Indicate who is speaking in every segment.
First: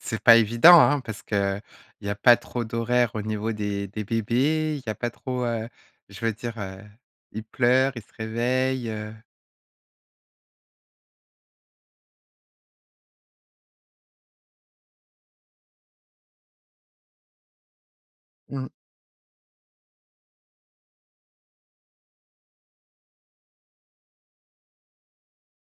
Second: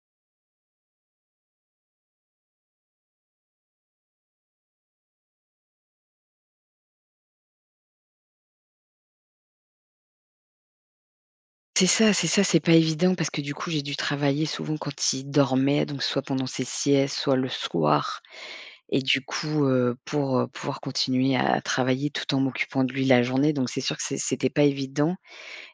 Speaker 1: C'est pas évident, hein, parce qu'il y a pas trop d'horaires au niveau des des bébés, il y a pas trop, heu, je veux dire, heu, ils pleurent, ils se réveillent, heu.
Speaker 2: C'est ça, c'est ça, c'est pas évident parce que du coup, j'ai dû travailler souvent quand il dormait, donc soit pendant ses siestes, soit le soir.
Speaker 1: Mmh.
Speaker 2: Et du coup, heu, pour, heu, pouvoir continuer à travailler tout en m'occupant de lui la journée, donc c'est sûr que c'est c'était pas évident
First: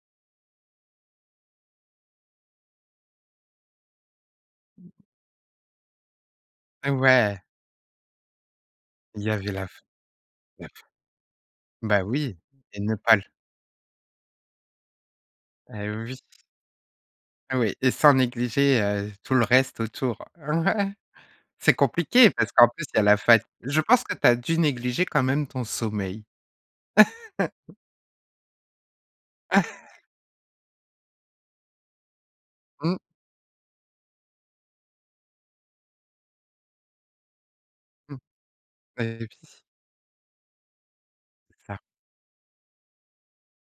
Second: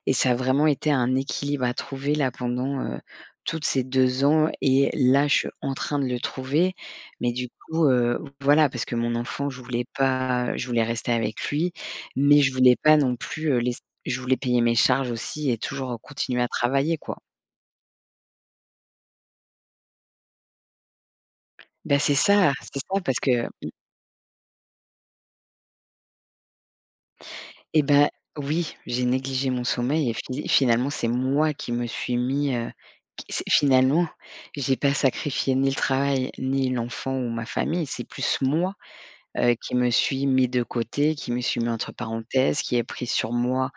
Speaker 2: et ça a vraiment été un équilibre à trouver là, pendant, heu, toutes ces 2 ans, et
Speaker 1: [unintelligible]
Speaker 2: là, je suis en train de le trouver. Mais
Speaker 1: Ouais.
Speaker 2: du coup, heu, v voilà, parce que mon
Speaker 1: Il y
Speaker 2: enfant,
Speaker 1: avait
Speaker 2: je
Speaker 1: la f
Speaker 2: voulais pas, heu,
Speaker 1: la
Speaker 2: je
Speaker 1: f
Speaker 2: voulais rester avec lui,
Speaker 1: bah oui,
Speaker 2: mais je voulais
Speaker 1: et ne
Speaker 2: pas
Speaker 1: pas
Speaker 2: non
Speaker 1: l
Speaker 2: plus, heu, laisser je voulais payer mes charges aussi et
Speaker 1: Et
Speaker 2: toujours
Speaker 1: oui.
Speaker 2: continuer à travailler, quoi.
Speaker 1: Oui et sans négliger, heu, tout le reste autour. C'est
Speaker 2: Beh c'est
Speaker 1: compliqué parce
Speaker 2: ça,
Speaker 1: qu'en
Speaker 2: c'est
Speaker 1: plus, il y
Speaker 2: ça,
Speaker 1: a la
Speaker 2: parce que,
Speaker 1: fat
Speaker 2: hem
Speaker 1: je pense que tu as dû négliger quand même ton sommeil.
Speaker 2: Et bah, oui, j'ai négligé mon sommeil et fi finalement, c'est moi qui me suis mis, heu,
Speaker 1: Mmh.
Speaker 2: qui s'est finalement, j'ai pas sacrifié ni le travail, ni l'enfant ou ma famille. C'est
Speaker 1: Mmh.
Speaker 2: plus moi,
Speaker 1: Et oui.
Speaker 2: heu, qui me suis mis de côté, qui me suis mis
Speaker 1: Ah.
Speaker 2: entre parenthèses, qui ai pris sur moi,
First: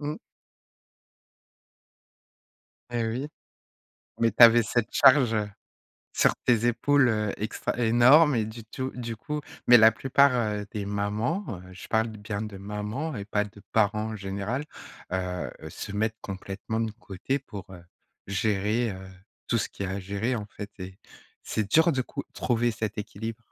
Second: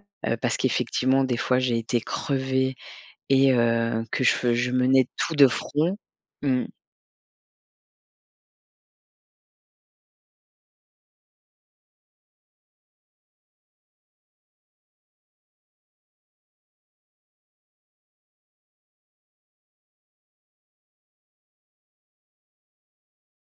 Speaker 1: Mmh.
Speaker 2: heu, parce qu'effectivement, des fois, j'ai été crevée
Speaker 1: Et oui.
Speaker 2: et heu, que
Speaker 1: Mais
Speaker 2: je
Speaker 1: tu
Speaker 2: fe
Speaker 1: avais
Speaker 2: je
Speaker 1: cette
Speaker 2: menais
Speaker 1: charge,
Speaker 2: tout de
Speaker 1: heu,
Speaker 2: front.
Speaker 1: sur
Speaker 2: Mmh.
Speaker 1: tes épaules, heu, extra, énorme et du tou du coup mais la plupart, heu, des mamans, heu, je parle bien de mamans et pas de parents en général, heu heu, se mettent complètement de côté pour, heu, gérer, heu, tout ce qu'il y a à gérer, en fait et c'est dur de cou trouver cet équilibre.